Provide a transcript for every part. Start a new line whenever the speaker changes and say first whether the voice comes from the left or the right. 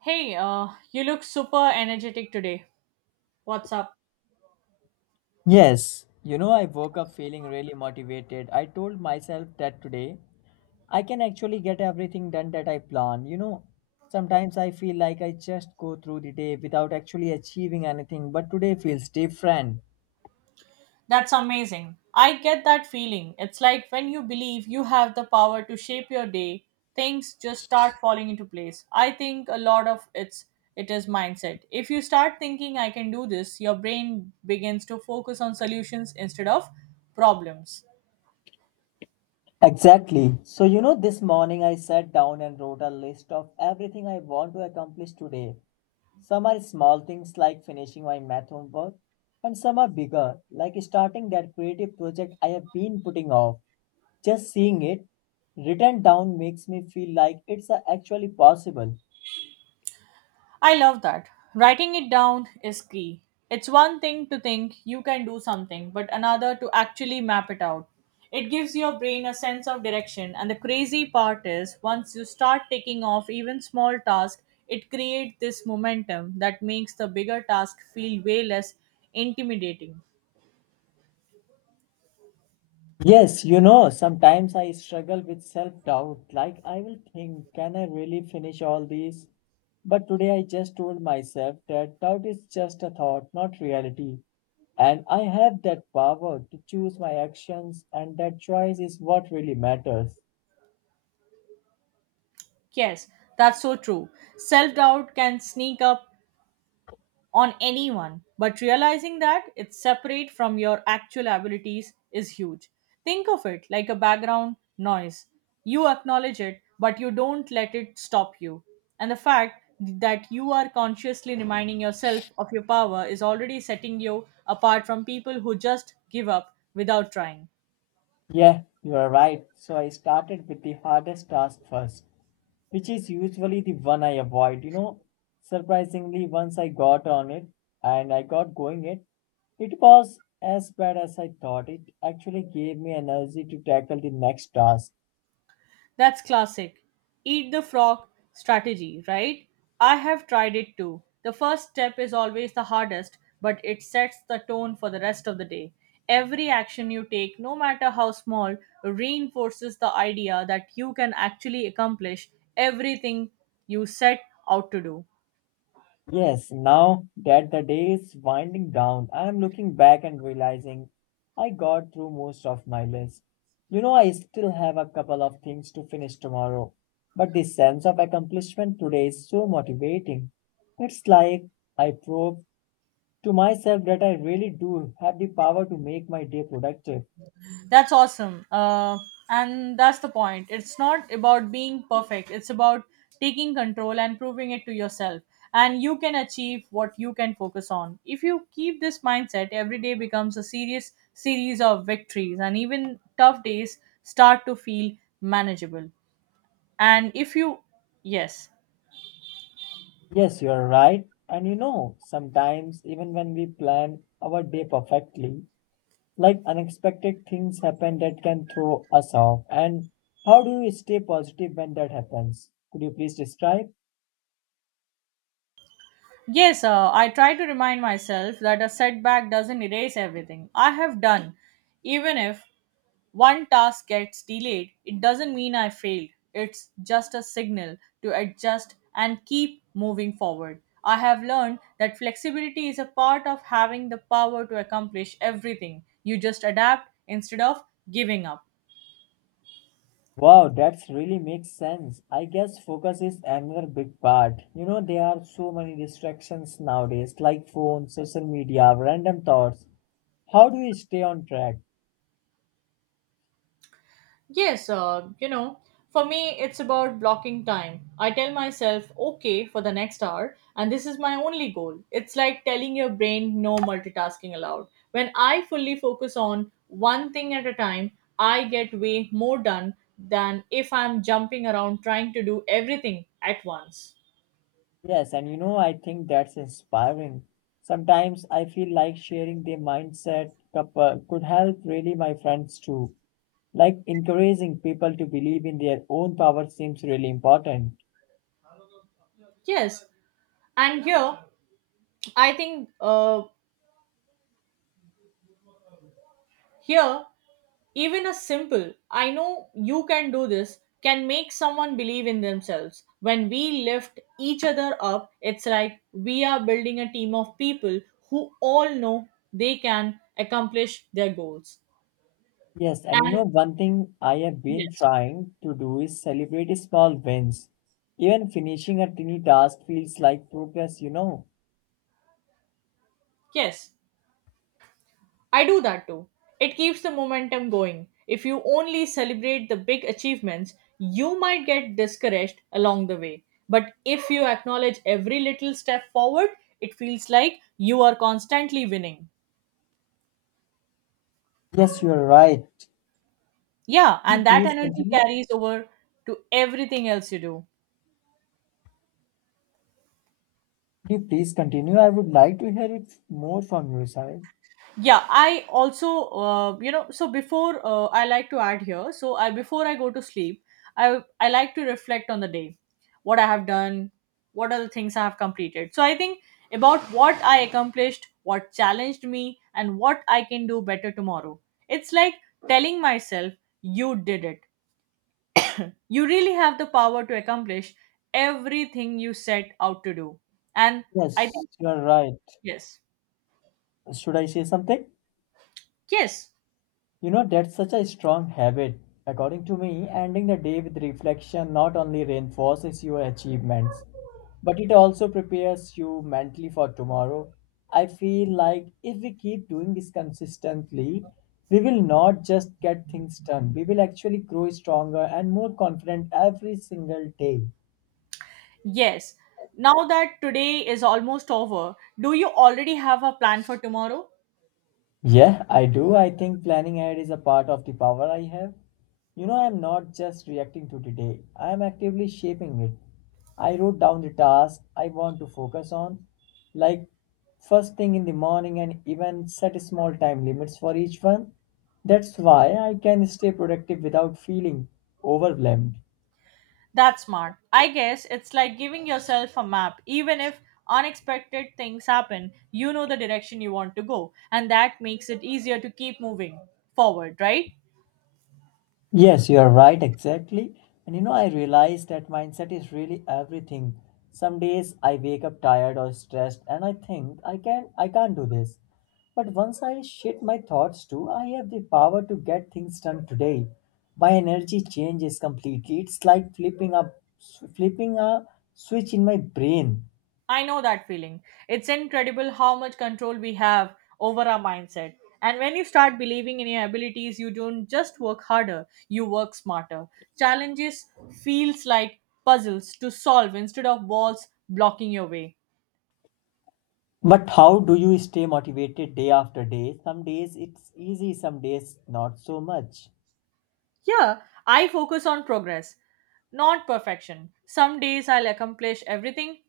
right: Hey, you look super energetic today. What's up?
left: Yes, you know, I woke up feeling really motivated. I told myself that today I can actually get everything done that I plan. You know, sometimes I feel like I just go through the day without actually achieving anything, but today feels different.
right: That's amazing. I get that feeling. It's like when you believe you have the power to shape your day, things just start falling into place. I think a lot of it is mindset. If you start thinking I can do this, your brain begins to focus on solutions instead of problems.
left: Exactly. So, you know, this morning I sat down and wrote a list of everything I want to accomplish today. Some are small things like finishing my math homework, and some are bigger, like starting that creative project I have been putting off. Just seeing it written down makes me feel like it's actually possible.
right: I love that. Writing it down is key. It's one thing to think you can do something, but another to actually map it out. It gives your brain a sense of direction, and the crazy part is once you start taking off even small tasks, it creates this momentum that makes the bigger task feel way less intimidating.
left: Yes, you know, sometimes I struggle with self doubt. Like, I will think, can I really finish all these? But today I just told myself that doubt is just a thought, not reality. And I have that power to choose my actions, and that choice is what really matters.
right: Yes, that's so true. Self doubt can sneak up on anyone, but realizing that it's separate from your actual abilities is huge. Think of it like a background noise. You acknowledge it, but you don't let it stop you. And the fact that you are consciously reminding yourself of your power is already setting you apart from people who just give up without trying.
left: Yeah, you are right. So I started with the hardest task first, which is usually the one I avoid. You know, surprisingly, once I got on it and I got going it, it was as bad as I thought. It actually gave me energy to tackle the next task.
right: That's classic. Eat the frog strategy, right? I have tried it too. The first step is always the hardest, but it sets the tone for the rest of the day. Every action you take, no matter how small, reinforces the idea that you can actually accomplish everything you set out to do.
left: Yes, now that the day is winding down, I am looking back and realizing I got through most of my list. You know, I still have a couple of things to finish tomorrow, but the sense of accomplishment today is so motivating. It's like I proved to myself that I really do have the power to make my day productive.
right: That's awesome. And that's the point. It's not about being perfect, it's about taking control and proving it to yourself. And you can achieve what you can focus on. If you keep this mindset, every day becomes a serious series of victories, and even tough days start to feel manageable. And if you, yes,
left: Yes, you are right. And you know, sometimes even when we plan our day perfectly, like unexpected things happen that can throw us off. And how do you stay positive when that happens? Could you please describe?
right: yes, I try to remind myself that a setback doesn't erase everything I have done even if one task gets delayed, it doesn't mean I failed. It's just a signal to adjust and keep moving forward. I have learned that flexibility is a part of having the power to accomplish everything. You just adapt instead of giving up.
left: Wow, that's really makes sense. I guess focus is another big part. You know, there are so many distractions nowadays, like phones, social media, random thoughts. How do you stay on track?
right: Yes, for me, it's about blocking time. I tell myself, okay, for the next hour, and this is my only goal. It's like telling your brain no multitasking allowed. When I fully focus on one thing at a time, I get way more done than if I'm jumping around trying to do everything at once.
left: Yes, and you know, I think that's inspiring. Sometimes I feel like sharing their could help really my friends too. Like encouraging people to believe in their own power seems really important.
right: Yes, and here, I think here even a simple, I know you can do this, can make someone believe in themselves. When we lift each other up, it's like we are building a team of people who all know they can accomplish their goals.
left: Yes, and you know,
right: And
left: one thing I have been
right: yes,
left: trying to do is celebrate small wins. Even finishing a tiny task feels like progress, you know.
right: yes, I do that too. It keeps the momentum going. If you only celebrate the big achievements, you might get discouraged along the way. But if you acknowledge every little step forward, it feels like you are constantly winning.
left: Yes, you're right.
right: Yeah,
left: Could you
right: and that
left: please
right: energy
left: continue?
right: carries over to everything else you do.
left: Could you please continue? I would like to hear it more from your side.
right: Yeah, I also, you know, so before, I like to add here, so I before I go to sleep, I like to reflect on the day, what I have done, what are the things I have completed. So I think about what I accomplished, what challenged me, and what I can do better tomorrow. It's like telling myself you did it, you really have the power to accomplish everything you set out to do. And I
left: Yes,
right: think
left: you are right.
right: yes,
left: Should I say something?
right: yes.
left: You know, that's such a strong habit. According to me, ending the day with reflection not only reinforces your achievements, but it also prepares you mentally for tomorrow. I feel like if we keep doing this consistently, we will not just get things done, we will actually grow stronger and more confident every single day.
right: Yes. Now that today is almost over, do you already have a plan for tomorrow?
left: Yeah, I do. I think planning ahead is a part of the power I have. You know, I'm not just reacting to today, I'm actively shaping it. I wrote down the task I want to focus on, like first thing in the morning, and even set small time limits for each one. That's why I can stay productive without feeling overwhelmed.
right: That's smart. I guess it's like giving yourself a map. Even if unexpected things happen, you know the direction you want to go, and that makes it easier to keep moving forward, right?
left: Yes, you are right, exactly. And you know, I realize that mindset is really everything. Some days I wake up tired or stressed and I think I can't do this. But once I shift my thoughts to I have the power to get things done today, my energy changes completely. It's like flipping a switch in my brain.
right: I know that feeling. It's incredible how much control we have over our mindset. And when you start believing in your abilities, you don't just work harder, you work smarter. Challenges feels like puzzles to solve instead of walls blocking your way.
left: But how do you stay motivated day after day? Some days it's easy, some days not so much.
right: Yeah, I focus on progress, not perfection. Some days I'll accomplish everything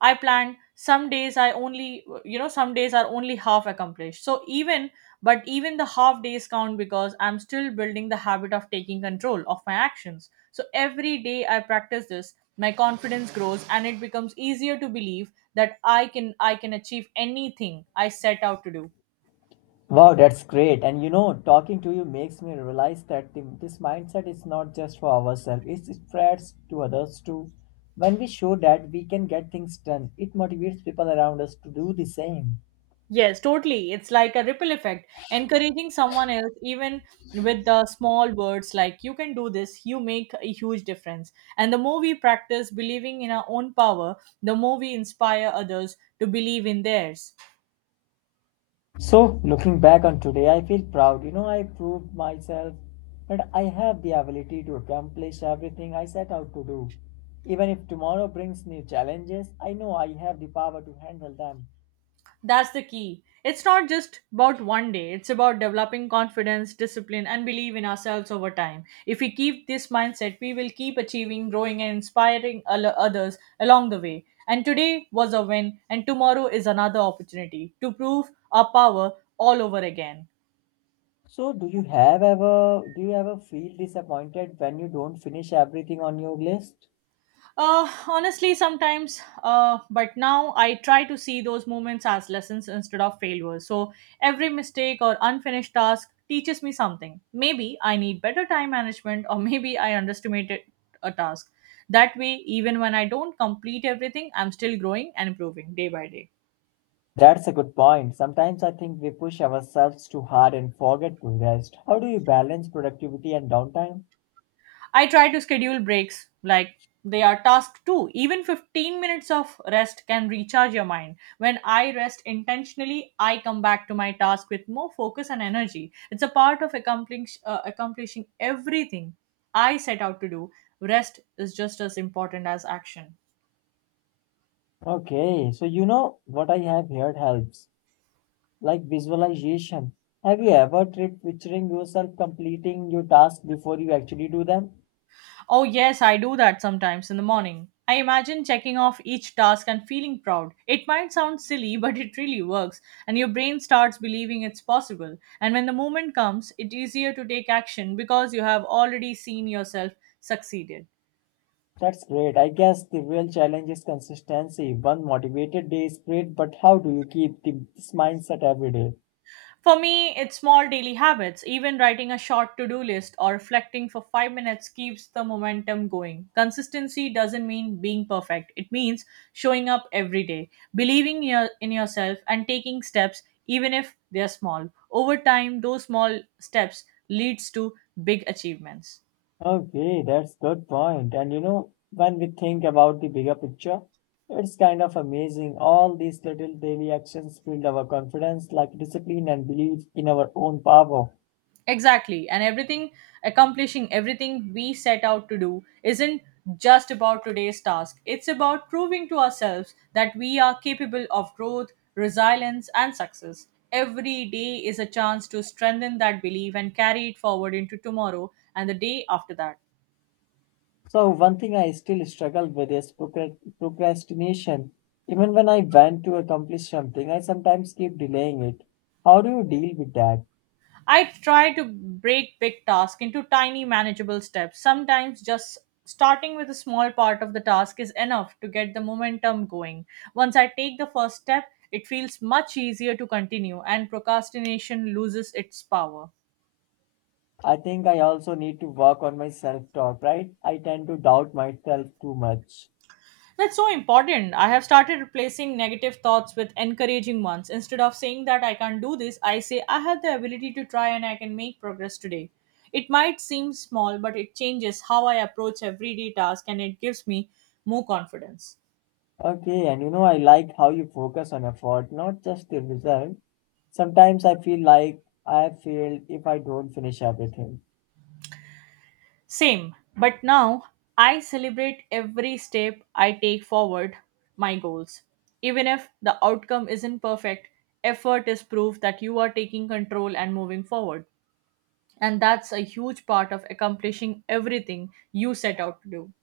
right: I planned. Some days I only, you know, some days are only half accomplished. So even, but even the half days count because I'm still building the habit of taking control of my actions. So every day I practice this, my confidence grows and it becomes easier to believe that I can achieve anything I set out to do.
left: Wow, that's great. And you know, talking to you makes me realize that this mindset is not just for ourselves, it spreads to others too. When we show that we can get things done, it motivates people around us to do the same.
right: Yes, totally. It's like a ripple effect, encouraging someone else, even with the small words like you can do this, you make a huge difference. And the more we practice believing in our own power, the more we inspire others to believe in theirs.
left: So, looking back on today, I feel proud. You know, I proved myself that I have the ability to accomplish everything I set out to do. Even if tomorrow brings new challenges, I know I have the power to handle them.
right: That's the key. It's not just about one day, it's about developing confidence, discipline, and belief in ourselves over time. If we keep this mindset, we will keep achieving, growing, and inspiring al- others along the way. And today was a win, and tomorrow is another opportunity to prove our power all over again.
left: So, do you ever feel disappointed when you don't finish everything on your list?
right: Honestly, sometimes, but now I try to see those moments as lessons instead of failures. So every mistake or unfinished task teaches me something. Maybe I need better time management, or maybe I underestimated a task. That way, even when I don't complete everything, I'm still growing and improving day by day.
left: That's a good point. Sometimes I think we push ourselves too hard and forget to rest. How do you balance productivity and downtime?
right: I try to schedule breaks like they are tasked to. Even 15 minutes of rest can recharge your mind. When I rest intentionally, I come back to my task with more focus and energy. It's a part of accomplishing everything I set out to do. Rest is just as important as action.
left: Okay, so you know what I have heard helps, like visualization. Have you ever tried picturing yourself completing your task before you actually do them?
right: Oh, yes, I do that sometimes in the morning. I imagine checking off each task and feeling proud. It might sound silly, but it really works, and your brain starts believing it's possible. And when the moment comes, it's easier to take action because you have already seen yourself succeeded.
left: That's great. I guess the real challenge is consistency. One motivated day is great, but how do you keep this mindset every day?
right: For me, it's small daily habits. Even writing a short to do list or reflecting for 5 minutes keeps the momentum going. Consistency doesn't mean being perfect, it means showing up every day, believing your, in yourself, and taking steps, even if they're small. Over time, those small steps leads to big achievements.
left: Okay, that's good point. And you know, when we think about the bigger picture, it's kind of amazing. All these little daily actions build our confidence, like discipline and belief in our own power.
right: Exactly. And everything, accomplishing everything we set out to do isn't just about today's task. It's about proving to ourselves that we are capable of growth, resilience, and success. Every day is a chance to strengthen that belief and carry it forward into tomorrow and the day after that.
left: So one thing I still struggle with is procrastination. Even when I want to accomplish something, I sometimes keep delaying it. How do you deal with that?
right: I try to break big tasks into tiny, manageable steps. Sometimes just starting with a small part of the task is enough to get the momentum going. Once I take the first step, it feels much easier to continue, and procrastination loses its power.
left: I think I also need to work on my self-talk, right? I tend to doubt myself too much.
right: That's so important. I have started replacing negative thoughts with encouraging ones. Instead of saying that I can't do this, I say I have the ability to try and I can make progress today. It might seem small, but it changes how I approach everyday task and it gives me more confidence.
left: Okay, and you know, I like how you focus on effort, not just the result. Sometimes I feel like I have failed if I don't finish everything.
right: Same, but now I celebrate every step I take forward my goals. Even if the outcome isn't perfect, effort is proof that you are taking control and moving forward, and that's a huge part of accomplishing everything you set out to do.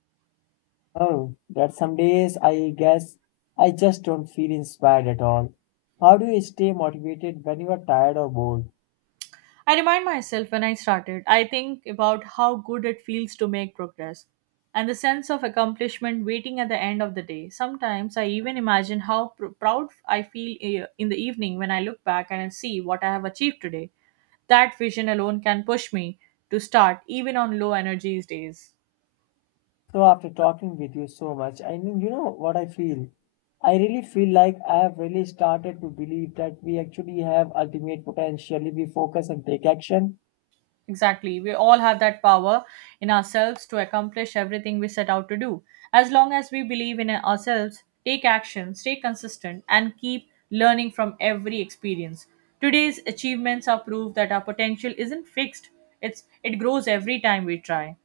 left: Oh, that some days I guess I just don't feel inspired at all. How do you stay motivated when you are tired or bored?
right: I remind myself when I started, I think about how good it feels to make progress and the sense of accomplishment waiting at the end of the day. Sometimes I even imagine how proud I feel in the evening when I look back and I see what I have achieved today. That vision alone can push me to start even on low energy days.
left: So after talking with you so much, I mean, you know what I feel? I really feel like I have really started to believe that we actually have ultimate potential if we focus and take action.
right: Exactly. We all have that power in ourselves to accomplish everything we set out to do. As long as we believe in ourselves, take action, stay consistent, and keep learning from every experience. Today's achievements are proof that our potential isn't fixed. It grows every time we try.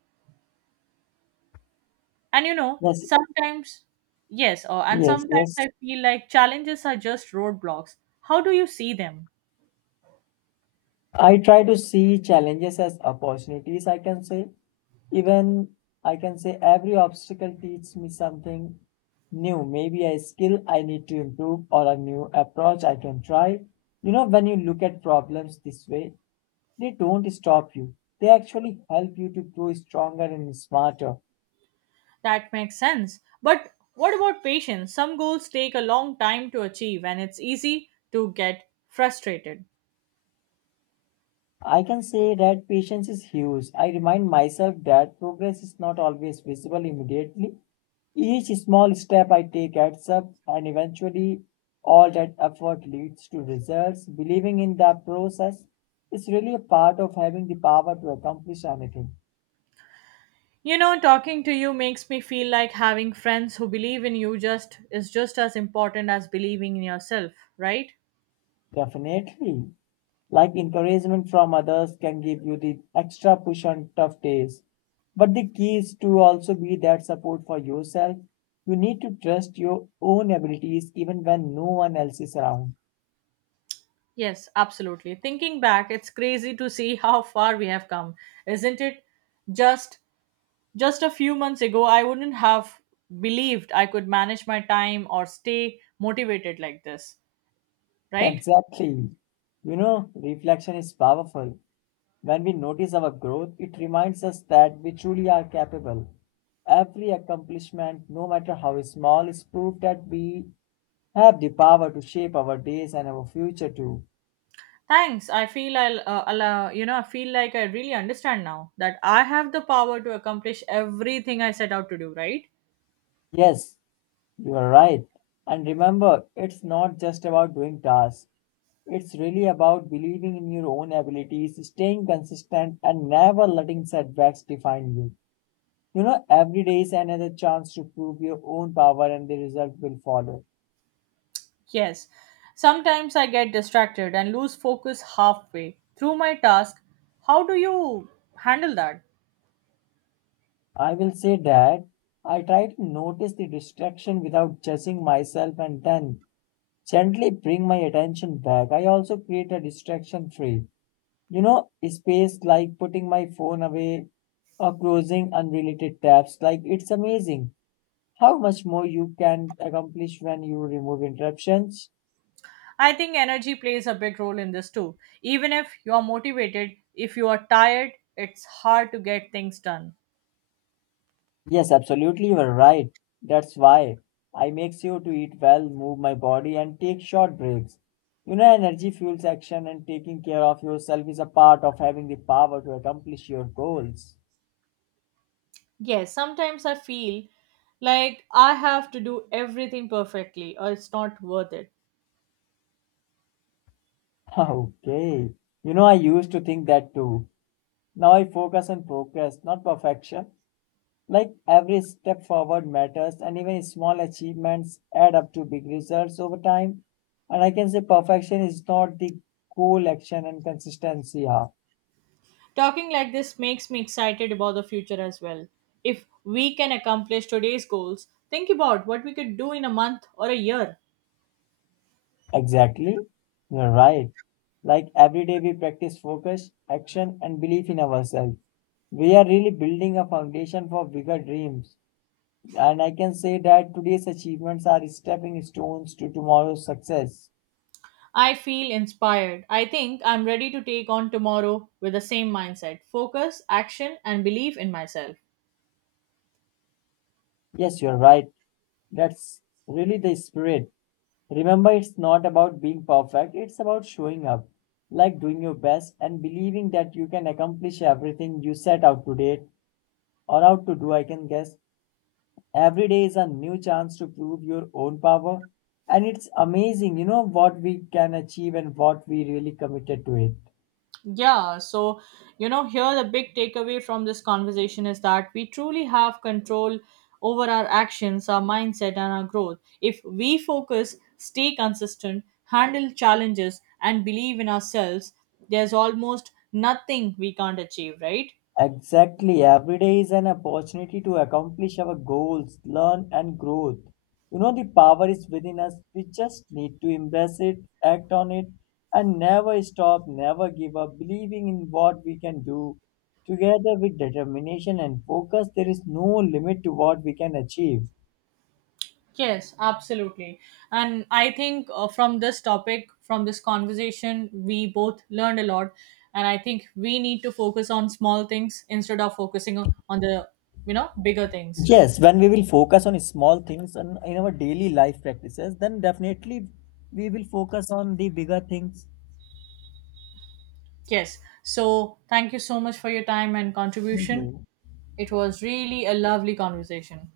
right: And you know,
left: Yes,
right: sometimes yes, or and sometimes
left: yes.
right: I feel like challenges are just roadblocks. How do you see them?
left: I try to see challenges as opportunities, I can say. Even I can say every obstacle teaches me something new, maybe a skill I need to improve or a new approach I can try. You know, when you look at problems this way, they don't stop you. They actually help you to grow stronger and smarter.
right: That makes sense. But what about patience? Some goals take a long time to achieve and it's easy to get frustrated.
left: I can say that patience is huge. I remind myself that progress is not always visible immediately. Each small step I take adds up, and eventually, all that effort leads to results. Believing in the process is really a part of having the power to accomplish anything.
right: You know, talking to you makes me feel like having friends who believe in you just is just as important as believing in yourself, right?
left: Definitely. Like encouragement from others can give you the extra push on tough days. But the key is to also be that support for yourself. You need to trust your own abilities even when no one else is around.
right: Yes, absolutely. Thinking back, it's crazy to see how far we have come, isn't it? Just just a few months ago, I wouldn't have believed I could manage my time or stay motivated like this, right?
left: Exactly. You know, reflection is powerful. When we notice our growth, it reminds us that we truly are capable. Every accomplishment, no matter how small, is proof that we have the power to shape our days and our future too.
right: Thanks. I feel I feel like I really understand now that I have the power to accomplish everything I set out to do, right?
left: Yes, you are right. And remember, it's not just about doing tasks. It's really about believing in your own abilities, staying consistent, and never letting setbacks define you. You know, every day is another chance to prove your own power, and the result will follow.
right: Yes. Sometimes I get distracted and lose focus halfway through my task. How do you handle that?
left: I will say that I try to notice the distraction without judging myself and then gently bring my attention back. I also create a distraction free, you know, space like putting my phone away or closing unrelated tabs. Like, it's amazing how much more you can accomplish when you remove interruptions.
right: I think energy plays a big role in this too. Even if you are motivated, if you are tired, it's hard to get things done.
left: Yes, absolutely, you are right. That's why I make sure to eat well, move my body, and take short breaks. You know, energy fuels action, and taking care of yourself is a part of having the power to accomplish your goals.
right: Yes, sometimes I feel like I have to do everything perfectly or it's not worth it.
left: Okay. You know, I used to think that too. Now I focus on progress, not perfection. Like every step forward matters, and even small achievements add up to big results over time. And I can say perfection is not the goal, action, and consistency are.
right: Talking like this makes me excited about the future as well. If we can accomplish today's goals, think about what we could do in a month or a year.
left: Exactly. You're right. Like every day, we practice focus, action, and belief in ourselves. We are really building a foundation for bigger dreams. And I can say that today's achievements are stepping stones to tomorrow's success.
right: I feel inspired. I think I'm ready to take on tomorrow with the same mindset focus, action, and belief in myself.
left: Yes, you're right. That's really the spirit. Remember, it's not about being perfect, it's about showing up, like doing your best and believing that you can accomplish everything you set out today or out to do, I can guess. Every day is a new chance to prove your own power, and it's amazing, you know, what we can achieve and what we really committed to it.
right: Yeah, so you know, here the big takeaway from this conversation is that we truly have control over our actions, our mindset, and our growth. If we focus, stay consistent, handle challenges, and believe in ourselves, there's almost nothing we can't achieve, right?
left: Exactly. Every day is an opportunity to accomplish our goals, learn and grow. You know, the power is within us. We just need to embrace it, act on it, and never stop, never give up, believing in what we can do. Together with determination and focus, there is no limit to what we can achieve.
right: Yes, absolutely. And I think from this topic, from this conversation, we both learned a lot. And I think we need to focus on small things instead of focusing on the, you know, bigger things.
left: Yes, when we will focus on small things and in our daily life practices, then definitely we will focus on the bigger things.
right: Yes. So thank you so much for your time and
left: Thank
right: contribution.
left: you.
right: It was really a lovely conversation.